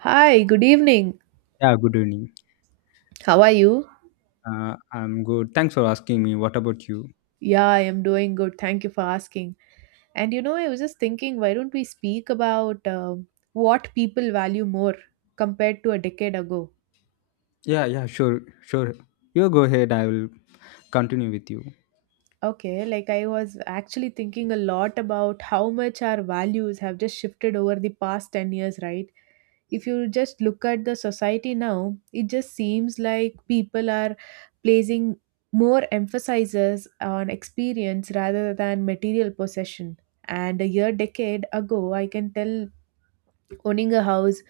Hi, good evening. Yeah, good evening. How are you? I'm good. Thanks for asking me. What about you? Yeah, I am doing good. Thank you for asking. And you know, I was just thinking, why don't we speak about what people value more compared to a decade ago? Yeah, yeah, sure, sure. You go ahead. I will continue with you. Okay, like I was actually thinking a lot about how much our values have just shifted over the past 10 years, right? If you just look at the society now, it just seems like people are placing more emphasis on experience rather than material possession. And a year decade ago, I can tell owning a house,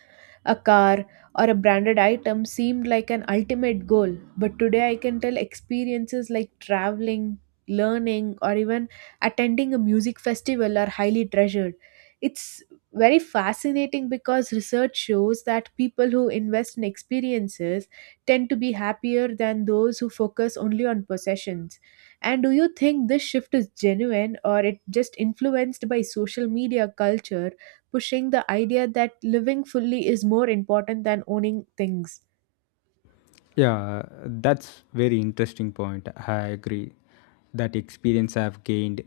a car, or a branded item seemed like an ultimate goal, but today I can tell experiences like traveling, learning, or even attending a music festival are highly treasured. It's very fascinating because research shows that people who invest in experiences tend to be happier than those who focus only on possessions. And do you think this shift is genuine or it just influenced by social media culture pushing the idea that living fully is more important than owning things? Yeah, that's very interesting point. I agree. That experience I've gained,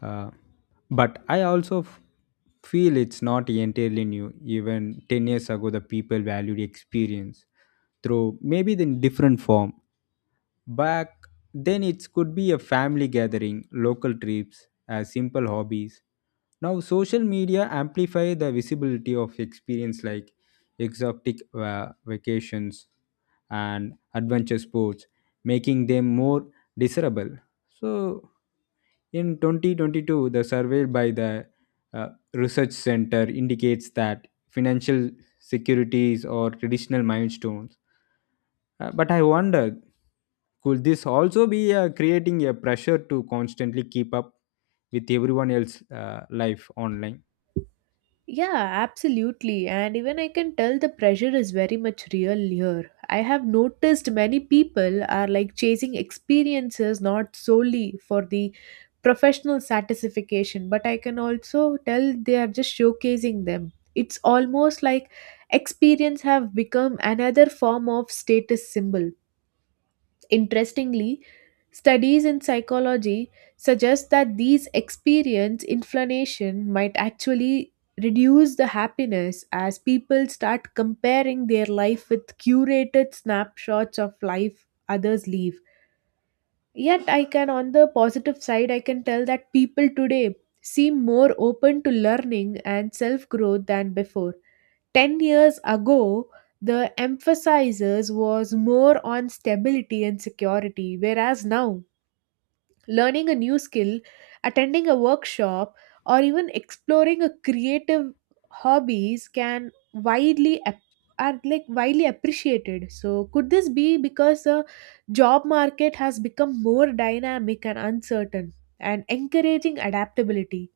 uh, but I also feel it's not entirely new. Even 10 years ago, the people valued experience through maybe the different form. Back then, it could be a family gathering, local trips, simple hobbies. Now, social media amplify the visibility of experience like exotic vacations and adventure sports, making them more desirable. So, in 2022, the survey by the Research Center indicates that financial securities or traditional milestones. But I wonder, could this also be creating a pressure to constantly keep up with everyone else's life online? Yeah, absolutely. And even I can tell the pressure is very much real here. I have noticed many people are like chasing experiences not solely for the professional satisfaction, but I can also tell they are just showcasing them. It's almost like experience have become another form of status symbol. Interestingly, studies in psychology suggest that these experience inflammation might actually reduce the happiness as people start comparing their life with curated snapshots of life others live. Yet I can, on the positive side, I can tell that people today seem more open to learning and self growth than before. 10 years ago, the emphasis was more on stability and security, whereas now, learning a new skill, attending a workshop, or even exploring a creative hobbies can widely are like widely appreciated. So, could this be because the job market has become more dynamic and uncertain and encouraging adaptability?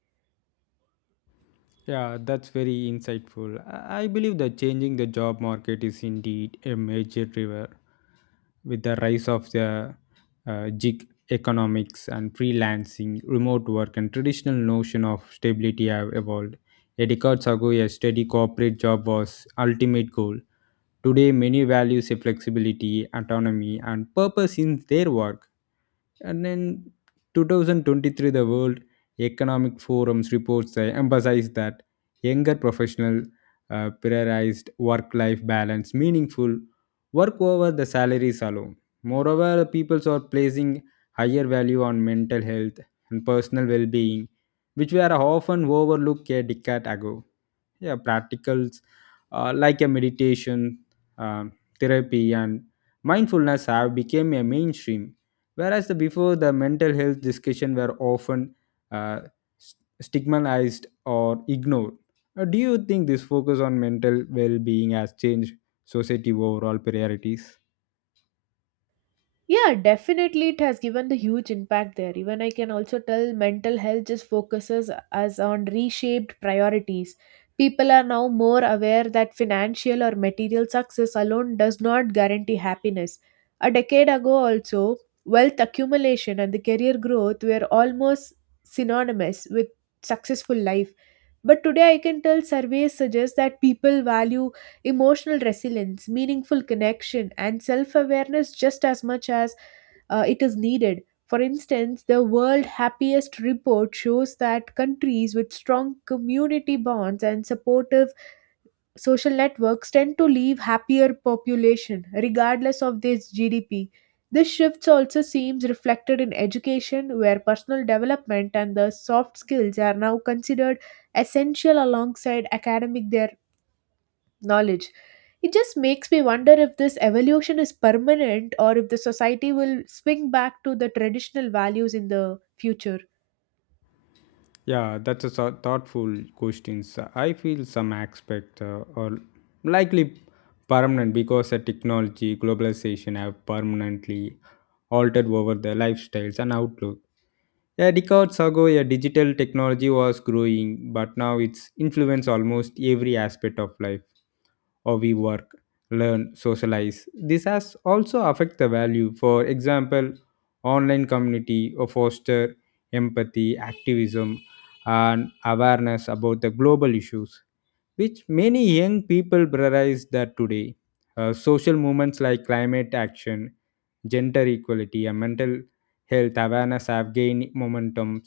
Yeah, that's very insightful. I believe that changing the job market is indeed a major driver with the rise of the gig economics and freelancing, remote work, and traditional notion of stability have evolved. A decade ago, a steady corporate job was ultimate goal. Today, many values a flexibility, autonomy, and purpose in their work. And in 2023, the World Economic Forum's reports emphasize that younger professional prioritized work-life balance, meaningful work over the salaries alone. Moreover, peoples are placing higher value on mental health and personal well-being, which were often overlooked a decade ago. Yeah, practicals like a meditation, um, therapy, and mindfulness have become a mainstream. Whereas the before the mental health discussion were often uh, s- stigmatized or ignored. Do you think this focus on mental well-being has changed society overall priorities? Yeah, definitely it has given the huge impact there. Even I can also tell mental health just focuses as on reshaped priorities. People are now more aware that financial or material success alone does not guarantee happiness. A decade ago also, wealth accumulation and the career growth were almost synonymous with successful life. But today I can tell surveys suggest that people value emotional resilience, meaningful connection and self-awareness just as much as it is needed. For instance, the World Happiest Report shows that countries with strong community bonds and supportive social networks tend to leave happier population regardless of their GDP. This shift also seems reflected in education, where personal development and the soft skills are now considered essential alongside academic their knowledge. It just makes me wonder if this evolution is permanent or if the society will swing back to the traditional values in the future. Yeah, that's a thoughtful question. So I feel some aspects are likely permanent because the technology globalization have permanently altered over their lifestyles and outlook. A decades ago, a digital technology was growing, but now it's influenced almost every aspect of life. How we work, learn, socialize. This has also affect the value. For example, online community or foster empathy, activism, and awareness about the global issues, which many young people prioritize that today. Social movements like climate action gender equality, and mental health awareness have gained momentum.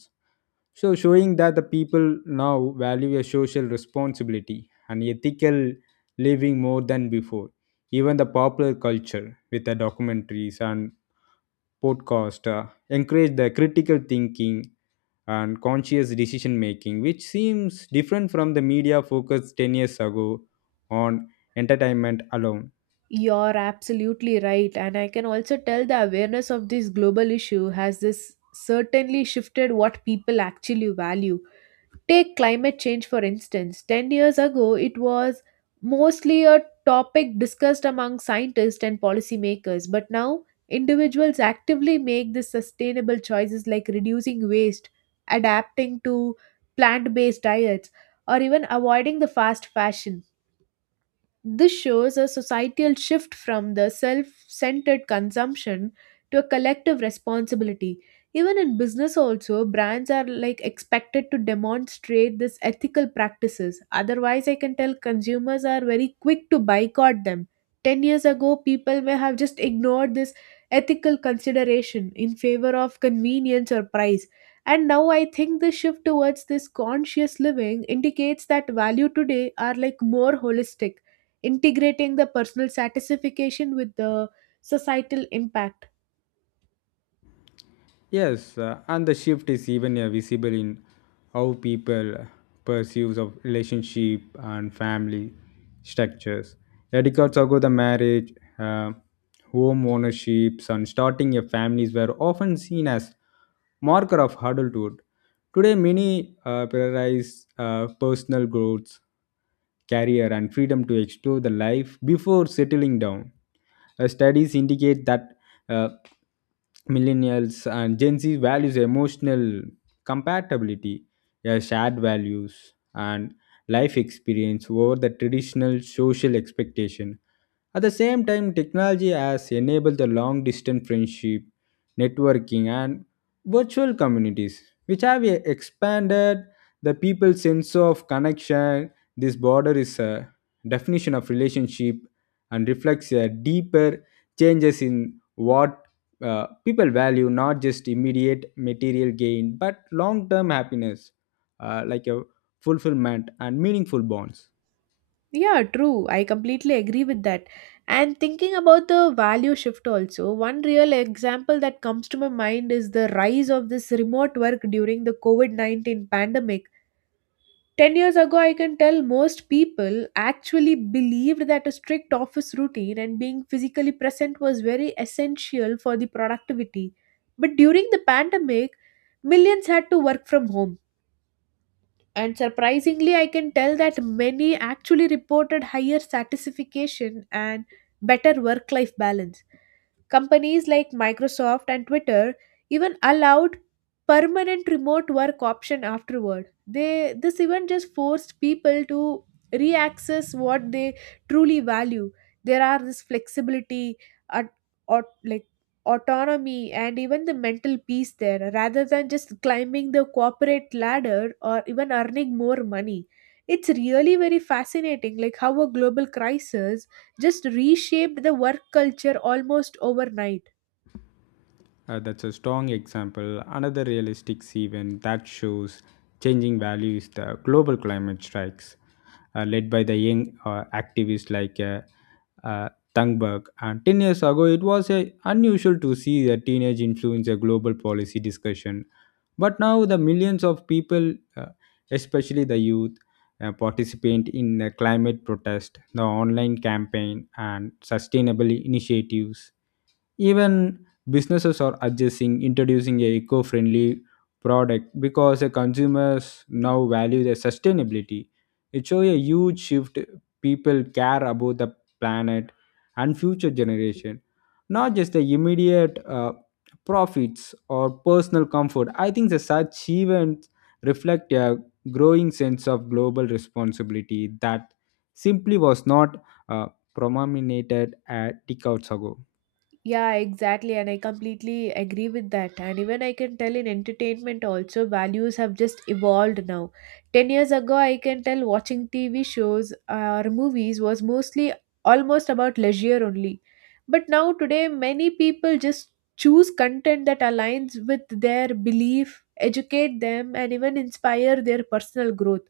So, showing that the people now value a social responsibility and ethical living more than before. Even the popular culture with the documentaries and podcast encourage the critical thinking and conscious decision making, which seems different from the media focus 10 years ago on entertainment alone. You're absolutely right, and I can also tell the awareness of this global issue has this certainly shifted what people actually value. Take climate change for instance. 10 years ago, it was mostly a topic discussed among scientists and policymakers, but now individuals actively make the sustainable choices like reducing waste, adapting to plant based diets, or even avoiding the fast fashion. This shows a societal shift from the self centered consumption to a collective responsibility. Even in business, also, brands are like expected to demonstrate this ethical practices. Otherwise, I can tell consumers are very quick to boycott them. 10 years ago, people may have just ignored this ethical consideration in favor of convenience or price. And now I think the shift towards this conscious living indicates that value today are like more holistic, integrating the personal satisfaction with the societal impact. Yes, and the shift is even visible in how people perceives of relationship and family structures. Yeah, decades ago, the marriage, uh, home ownerships, and starting a families were often seen as marker of adulthood. Today, many prioritize personal growth, career, and freedom to explore the life before settling down. Studies indicate that uh, millennials and Gen Z values emotional compatibility, shared values, and life experience over the traditional social expectation. At the same time, technology has enabled the long distance friendship, networking, and virtual communities which have expanded the people's sense of connection. This border is a definition of relationship and reflects a deeper changes in what people value, not just immediate material gain, but long term happiness, like a fulfillment and meaningful bonds. Yeah, true. I completely agree with that. And thinking about the value shift also, one real example that comes to my mind is the rise of this remote work during the COVID 19 pandemic. 10 years ago, I can tell most people actually believed that a strict office routine and being physically present was very essential for the productivity. But during the pandemic, millions had to work from home. And surprisingly, I can tell that many actually reported higher satisfaction and better work life balance. Companies like Microsoft and Twitter even allowed permanent remote work option afterward. They This event just forced people to reaccess what they truly value. There are this flexibility, at, or like autonomy, and even the mental peace there, rather than just climbing the corporate ladder or even earning more money. It's really very fascinating, like how a global crisis just reshaped the work culture almost overnight. That's a strong example. Another realistic event that shows changing value is the global climate strikes, led by the young activists like uh, Thunberg. And 10 years ago, it was unusual to see a teenage influence a global policy discussion. But now, the millions of people, especially the youth, participate in the climate protest, the online campaign, and sustainable initiatives even businesses are adjusting, introducing a eco-friendly product because the consumers now value the sustainability. It shows a huge shift. People care about the planet and future generation, not just the immediate profits or personal comfort. I think the such events reflect a growing sense of global responsibility that simply was not uh, prominated at decades ago. Yeah, exactly. And I completely agree with that. And even I can tell in entertainment also, values have just evolved now. 10 years ago, I can tell watching TV shows or movies was mostly almost about leisure only. But now, today, many people just choose content that aligns with their belief, educate them, and even inspire their personal growth.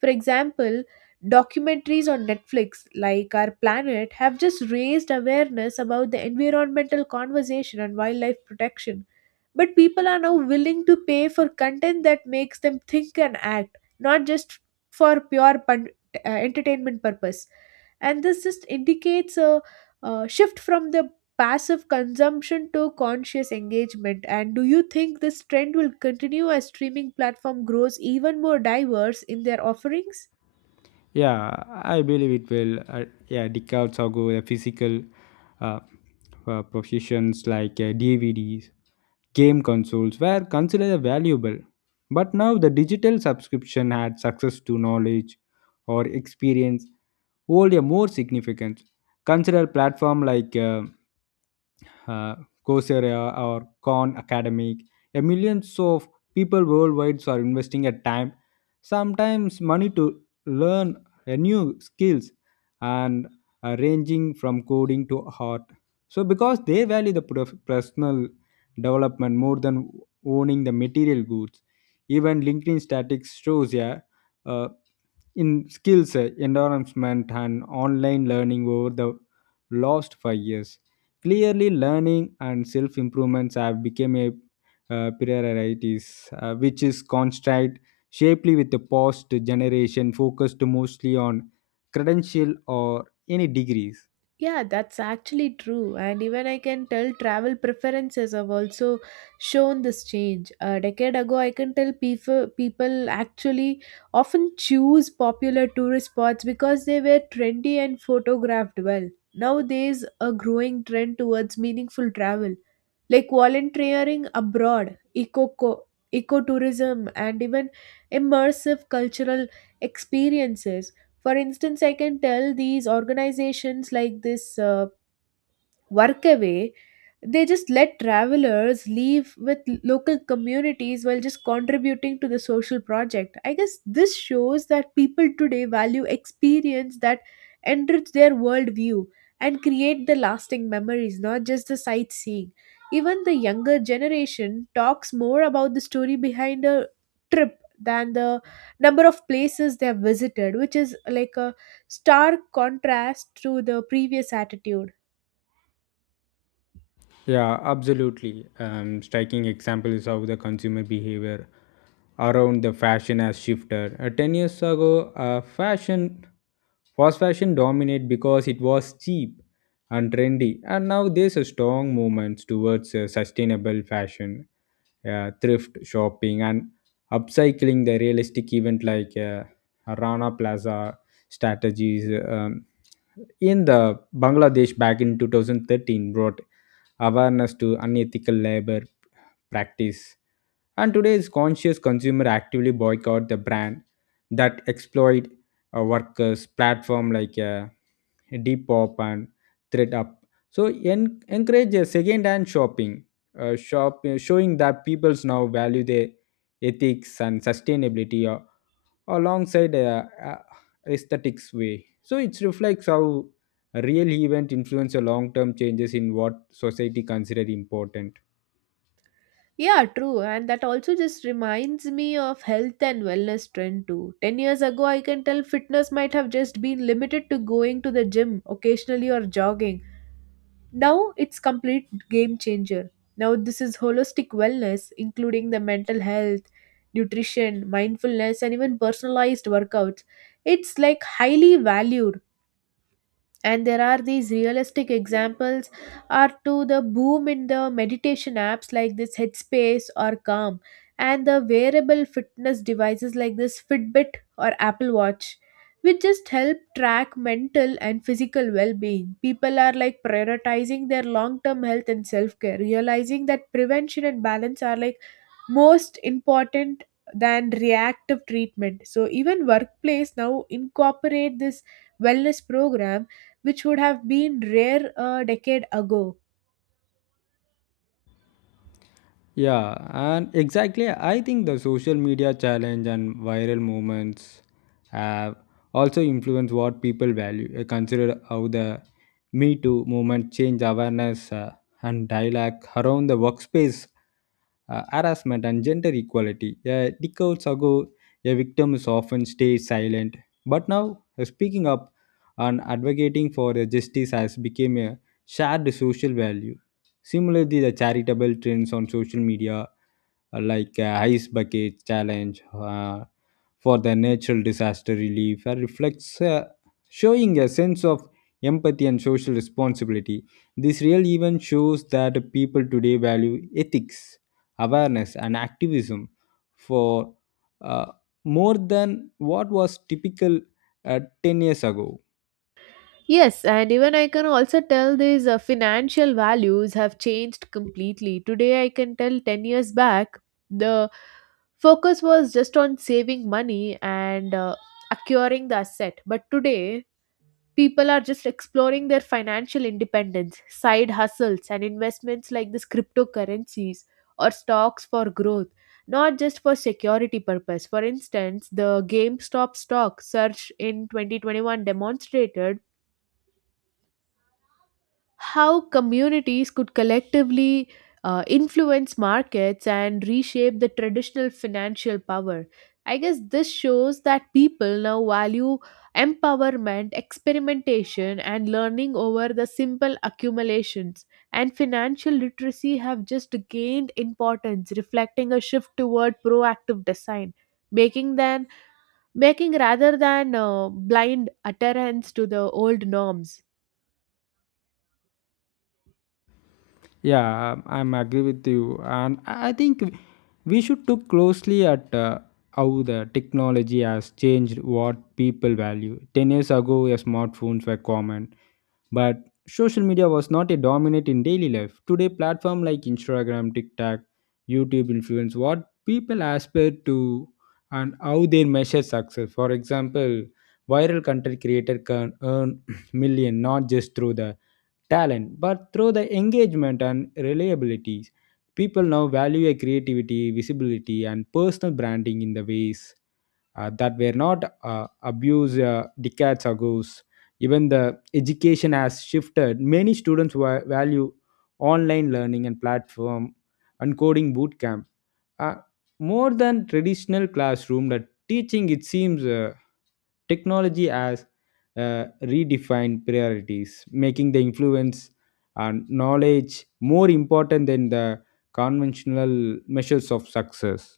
For example, documentaries on Netflix, like Our Planet, have just raised awareness about the environmental conversation and wildlife protection. But people are now willing to pay for content that makes them think and act, not just for pure entertainment purpose. And this just indicates a, shift from the passive consumption to conscious engagement. And do you think this trend will continue as streaming platform grows even more diverse in their offerings? Yeah, I believe it will. Yeah, decades ago, the physical uh, provisions like DVDs, game consoles were considered valuable. But now the digital subscription had success to knowledge or experience hold a more significance. Consider platform like uh, Coursera or Khan Academic. A millions of people worldwide are investing a time, sometimes money to learn a new skills and ranging from coding to art. So because they value the personal development more than owning the material goods, even LinkedIn statistics shows yeah, in skills, environment, and online learning over the last 5 years. Clearly, learning and self improvements have become a priorities, which is contrast shapely with the past generation focused mostly on credential or any degrees. Yeah, that's actually true. And even I can tell travel preferences have also shown this change. A decade ago, I can tell people actually often choose popular tourist spots because they were trendy and photographed well. Nowadays, a growing trend towards meaningful travel like volunteering abroad, ecotourism, and even immersive cultural experiences. For instance, I can tell these organizations like this. Work away, they just let travelers leave with local communities while just contributing to the social project. I guess this shows that people today value experience that enrich their worldview and create the lasting memories, not just the sightseeing. Even the younger generation talks more about the story behind a trip than the number of places they have visited, which is like a stark contrast to the previous attitude. Yeah, absolutely. Striking example is how the consumer behavior around the fashion has shifted. 10 years ago, fashion fast fashion dominated because it was cheap and trendy, and now there's a strong movement towards sustainable fashion, thrift shopping, and upcycling the realistic event like Rana Plaza strategies. In the Bangladesh back in 2013 brought awareness to unethical labor practice and today's conscious consumer actively boycott the brand that exploit workers platform like Depop and ThreadUp. So encourage a second-hand shopping, shop showing that people's now value their ethics and sustainability alongside aesthetics way. So it reflects how a real event influence a long-term changes in what society consider important. Yeah, true. And that also just reminds me of health and wellness trend too. 10 years ago, I can tell fitness might have just been limited to going to the gym occasionally or jogging. Now it's complete game changer. Now this is holistic wellness including the mental health, nutrition, mindfulness and even personalized workouts. It's like highly valued, and there are these realistic examples are to the boom in the meditation apps like this Headspace or Calm and the wearable fitness devices like this Fitbit or Apple Watch, which just help track mental and physical well-being. People are like prioritizing their long-term health and self-care, realizing that prevention and balance are like most important than reactive treatment. So even workplace now incorporate this wellness program, which would have been rare a decade ago. Yeah, and exactly, I think the social media challenge and viral movements have also influenced what people value. Consider how the Me Too movement changed awareness and dialogue around the workspace harassment and gender equality. Yeah, decades ago, a victim is often stay silent, but now speaking up and advocating for justice has become a shared social value. Similarly, the charitable trends on social media like ice bucket challenge uh, for the natural disaster relief reflects showing a sense of empathy and social responsibility. This real event shows that people today value ethics, awareness, and activism for uh, more than what was typical 10 years ago. Yes, and even I can also tell these financial values have changed completely. Today, I can tell 10 years back, the focus was just on saving money and acquiring the asset. But today, people are just exploring their financial independence, side hustles, and investments like this cryptocurrencies or stocks for growth, not just for security purpose. For instance, the GameStop stock surge in 2021 demonstrated how communities could collectively influence markets and reshape the traditional financial power. I guess this shows that people now value empowerment, experimentation, and learning over the simple accumulations. And financial literacy have just gained importance, reflecting a shift toward proactive design, making them making rather than blind adherence to the old norms. Yeah, I'm agree with you, and I think we should look closely at how the technology has changed what people value. 10 years ago, yeah, smartphones were common, but social media was not a dominant in daily life. Today, platform like Instagram, TikTok, YouTube influence what people aspire to and how they measure success. For example, viral content creator can earn million not just through the talent, but through the engagement and reliability. People now value a creativity, visibility, and personal branding in the ways that were not abused decades ago. Even the education has shifted. Many students value online learning and platform and coding bootcamps uh, more than traditional classroom that teaching it seems technology has redefined priorities making the influence and knowledge more important than the conventional measures of success.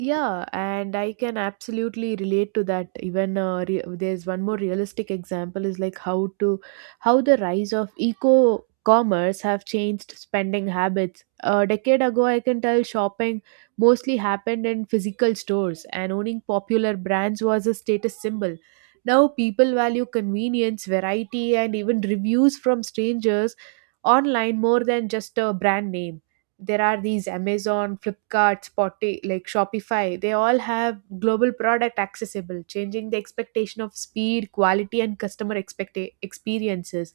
Yeah, and I can absolutely relate to that. Even there's one more realistic example is like how the rise of eco commerce have changed spending habits. A decade ago, I can tell shopping mostly happened in physical stores, and owning popular brands was a status symbol. Now people value convenience, variety, and even reviews from strangers online more than just a brand name. There are these Amazon, Flipkart, Spotty, like Shopify, they all have global product accessible, changing the expectation of speed, quality, and customer expect experiences.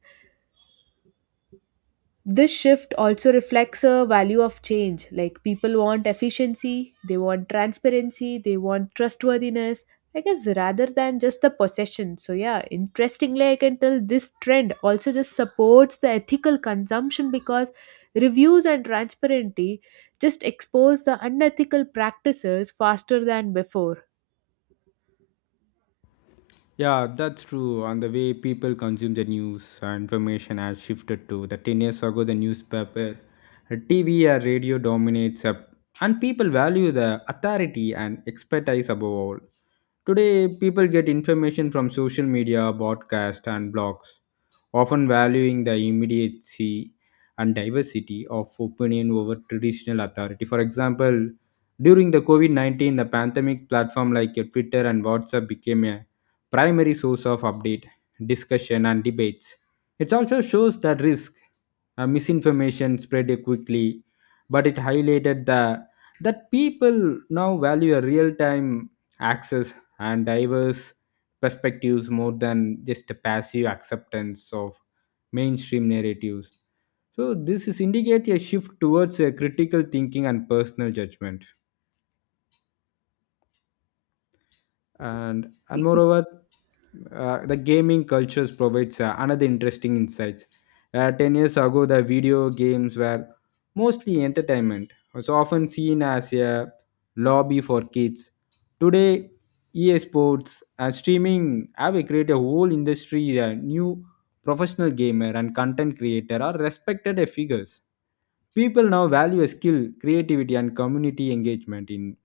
This shift also reflects a value of change. Like people want efficiency, they want transparency, they want trustworthiness, I guess, rather than just the possession. So, yeah, interestingly, I can tell this trend also just supports the ethical consumption because reviews and transparency just expose the unethical practices faster than before. Yeah, that's true. And the way people consume the news and information has shifted to the 10 years ago, the newspaper, TV, or radio dominates, up, and people value the authority and expertise above all. Today, people get information from social media, broadcast, and blogs, often valuing the immediacy and diversity of opinion over traditional authority. For example, during the COVID 19, the pandemic platform like Twitter and WhatsApp became a primary source of update, discussion, and debates. It also shows the risk misinformation spread quickly, but it highlighted the that people now value a real-time access and diverse perspectives more than just a passive acceptance of mainstream narratives. So this is indicate a shift towards a critical thinking and personal judgment. And moreover the gaming cultures provides another interesting insights. 10 years ago the video games were mostly entertainment was often seen as a lobby for kids today ea sports and streaming have created a whole industry a new professional gamer and content creator are respected figures. People now value skill creativity and community engagement in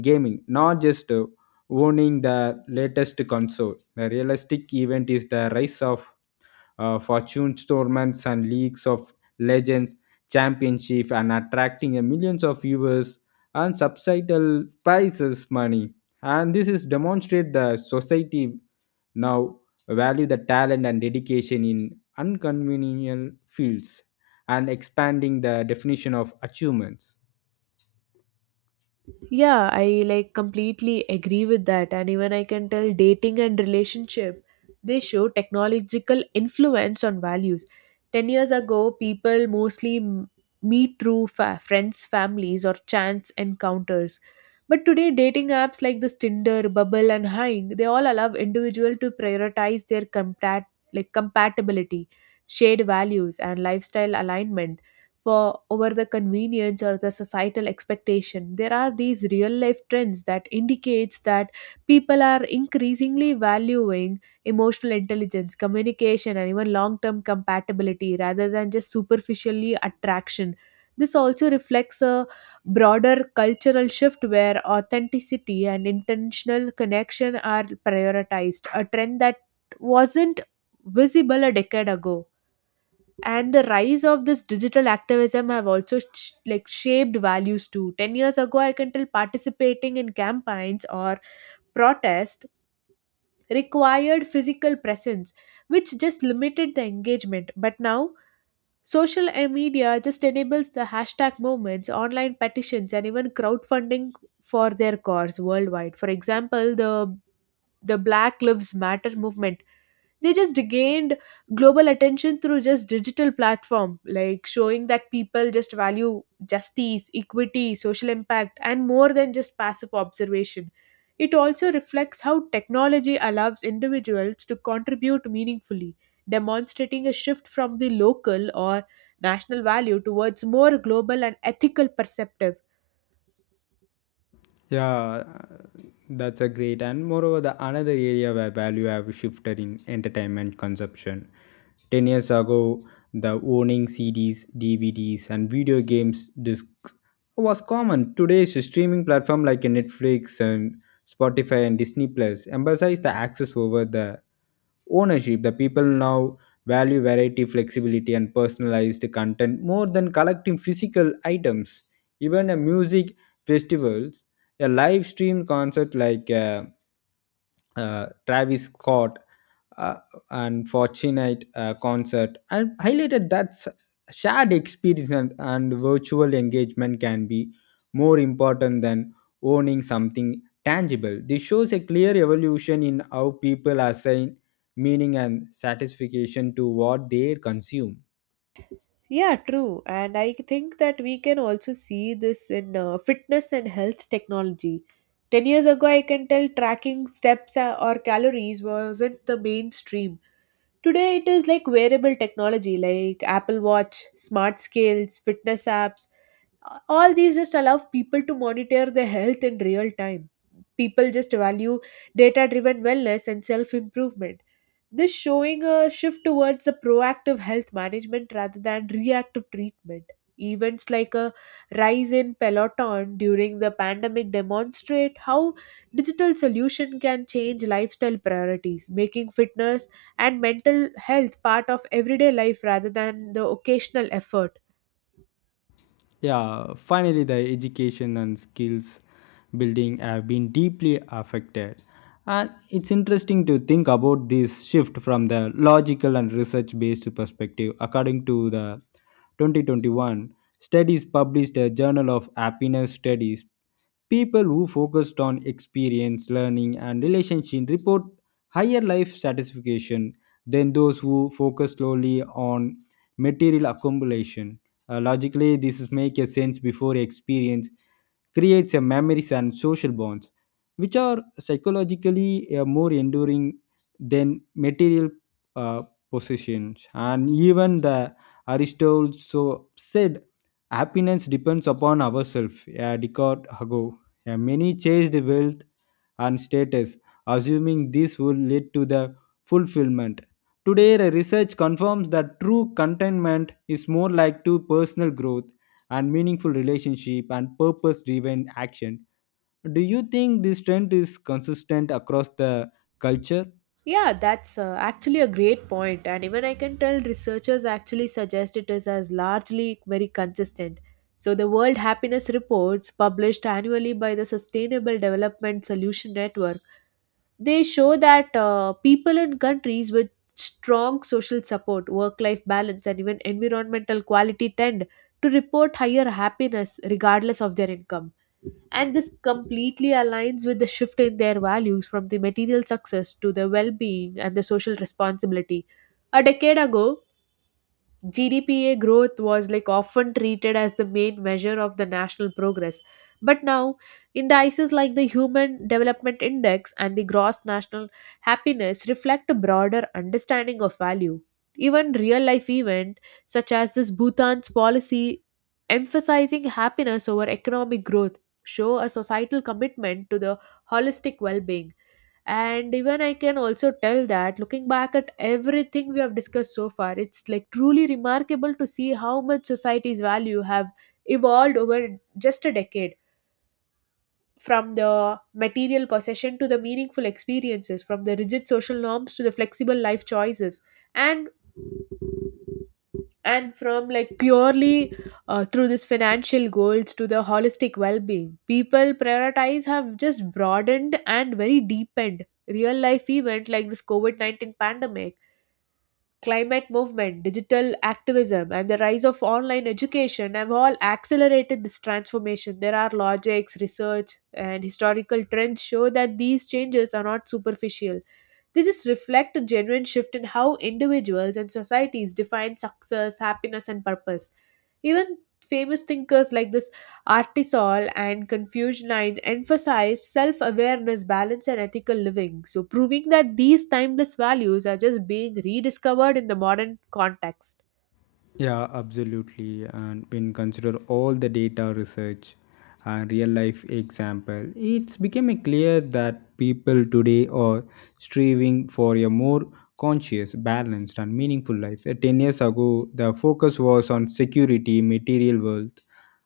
gaming, not just owning the latest console. The realistic event is the rise of fortune tournaments and leagues of legends, championship, and attracting a millions of viewers and subsidal prices money. And this is demonstrate the society now value the talent and dedication in unconventional fields and expanding the definition of achievements. Yeah, I like completely agree with that. And even I can tell dating and relationship, they show technological influence on values. 10 years ago, people mostly meet through friends, families, or chance encounters. But today, dating apps like this Tinder, Bubble, and Hing, they all allow individual to prioritize their compatibility, shared values, and lifestyle alignment for over the convenience or the societal expectation. There are these real life trends that indicates that people are increasingly valuing emotional intelligence communication and even long term compatibility rather than just superficially attraction. This also reflects a broader cultural shift where authenticity and intentional connection are prioritized, a trend that wasn't visible a decade ago. And the rise of this digital activism have also shaped values too. 10 years ago, I can tell participating in campaigns or protest required physical presence, which just limited the engagement. But now, social media just enables the hashtag movements, online petitions, and even crowdfunding for their cause worldwide. For example, the Black Lives Matter movement, they just gained global attention through just digital platform, like showing that people just value justice, equity, social impact, and more than just passive observation. It also reflects how technology allows individuals to contribute meaningfully, demonstrating a shift from the local or national value towards more global and ethical perceptive. Yeah, that's a great. And moreover, the another area where value have shifted in entertainment consumption. 10 years ago, the owning CDs, DVDs, and video games discs was common. Today's streaming platform like Netflix and Spotify and Disney Plus emphasize the access over the ownership. The people now value variety, flexibility, and personalized content more than collecting physical items. Even a music festivals a live stream concert like Travis Scott uh, and Fortnite concert and highlighted that shared experience and virtual engagement can be more important than owning something tangible. This shows a clear evolution in how people assign meaning and satisfaction to what they consume. Yeah, true. And I think that we can also see this in fitness and health technology. 10 years ago, I can tell tracking steps or calories wasn't the mainstream. Today, it is like wearable technology like Apple Watch, smart scales, fitness apps. All these just allow people to monitor their health in real time. People just value data driven wellness and self improvement. This showing a shift towards a proactive health management rather than reactive treatment. Events like a rise in Peloton during the pandemic demonstrate how digital solution can change lifestyle priorities, making fitness and mental health part of everyday life rather than the occasional effort. Yeah, finally, the education and skills building have been deeply affected. And it's interesting to think about this shift from the logical and research based perspective. According to the 2021 studies published a Journal of Happiness Studies, people who focused on experience, learning, and relationship report higher life satisfaction than those who focus solely on material accumulation. Logically, this is make a sense before experience creates a memories and social bonds which are psychologically more enduring than material uh, possessions and even the aristotle so said happiness depends upon ourselves a decade ago. Many chased wealth and status assuming this would lead to the fulfillment today the research confirms that true contentment is more like to personal growth and meaningful relationship and purpose driven action. Do you think this trend is consistent across the culture? Yeah, that's actually a great point, and even I can tell researchers actually suggest it is as largely very consistent. So, the World Happiness Reports, published annually by the Sustainable Development Solution Network, they show that people in countries with strong social support, work-life balance, and even environmental quality tend to report higher happiness regardless of their income. And this completely aligns with the shift in their values from the material success to the well being and the social responsibility. A decade ago, GDPA growth was like often treated as the main measure of the national progress. But now, indices like the Human Development Index and the Gross National Happiness reflect a broader understanding of value. Even real life events such as this Bhutan's policy emphasizing happiness over economic growth show a societal commitment to the holistic well being. And even I can also tell that looking back at everything we have discussed so far, it's like truly remarkable to see how much society's value have evolved over just a decade, from the material possession to the meaningful experiences, from the rigid social norms to the flexible life choices. And and from like purely through this financial goals to the holistic well-being, people prioritize have just broadened and very deepened. Real life event like this covid-19 pandemic, climate movement, digital activism, and the rise of online education have all accelerated this transformation. There are logics research and historical trends show that these changes are not superficial. They just reflect a genuine shift in how individuals and societies define success, happiness, and purpose. Even famous thinkers like this Artisol and Confucianine emphasize self awareness, balance, and ethical living, so proving that these timeless values are just being rediscovered in the modern context. Yeah, absolutely. And when consider all the data research and real life example, it's becoming clear that people today are striving for a more conscious, balanced, and meaningful life. 10 years ago, the focus was on security, material wealth,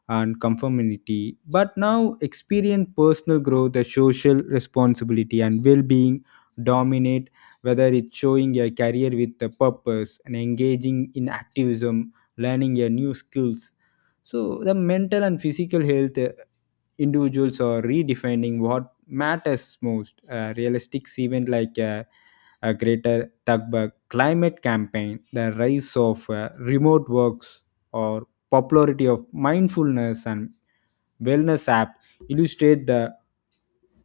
and conformity. But now, experience personal growth, the social responsibility, and well-being dominate whether it's showing a career with a purpose and engaging in activism learning a new skills so the mental and physical health individuals are redefining what matters most realistic event like a greater Tugba climate campaign, the rise of remote works or popularity of mindfulness and wellness app illustrate the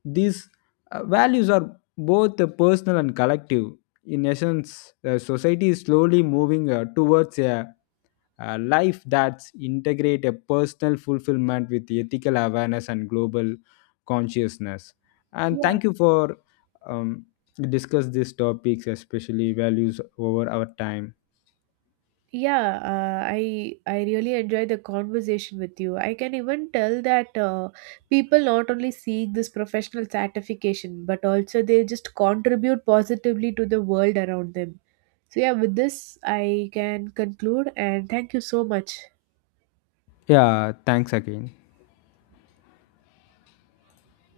these values are both the personal and collective. In essence, the society is slowly moving towards a life that's integrate a personal fulfillment with ethical awareness and global consciousness. And Yeah. thank you for um, discuss these topics, especially values over our time. Yeah, I really enjoy the conversation with you. I can even tell that people not only seek this professional certification, but also they just contribute positively to the world around them. So yeah, with this I can conclude and thank you so much. Yeah, thanks again.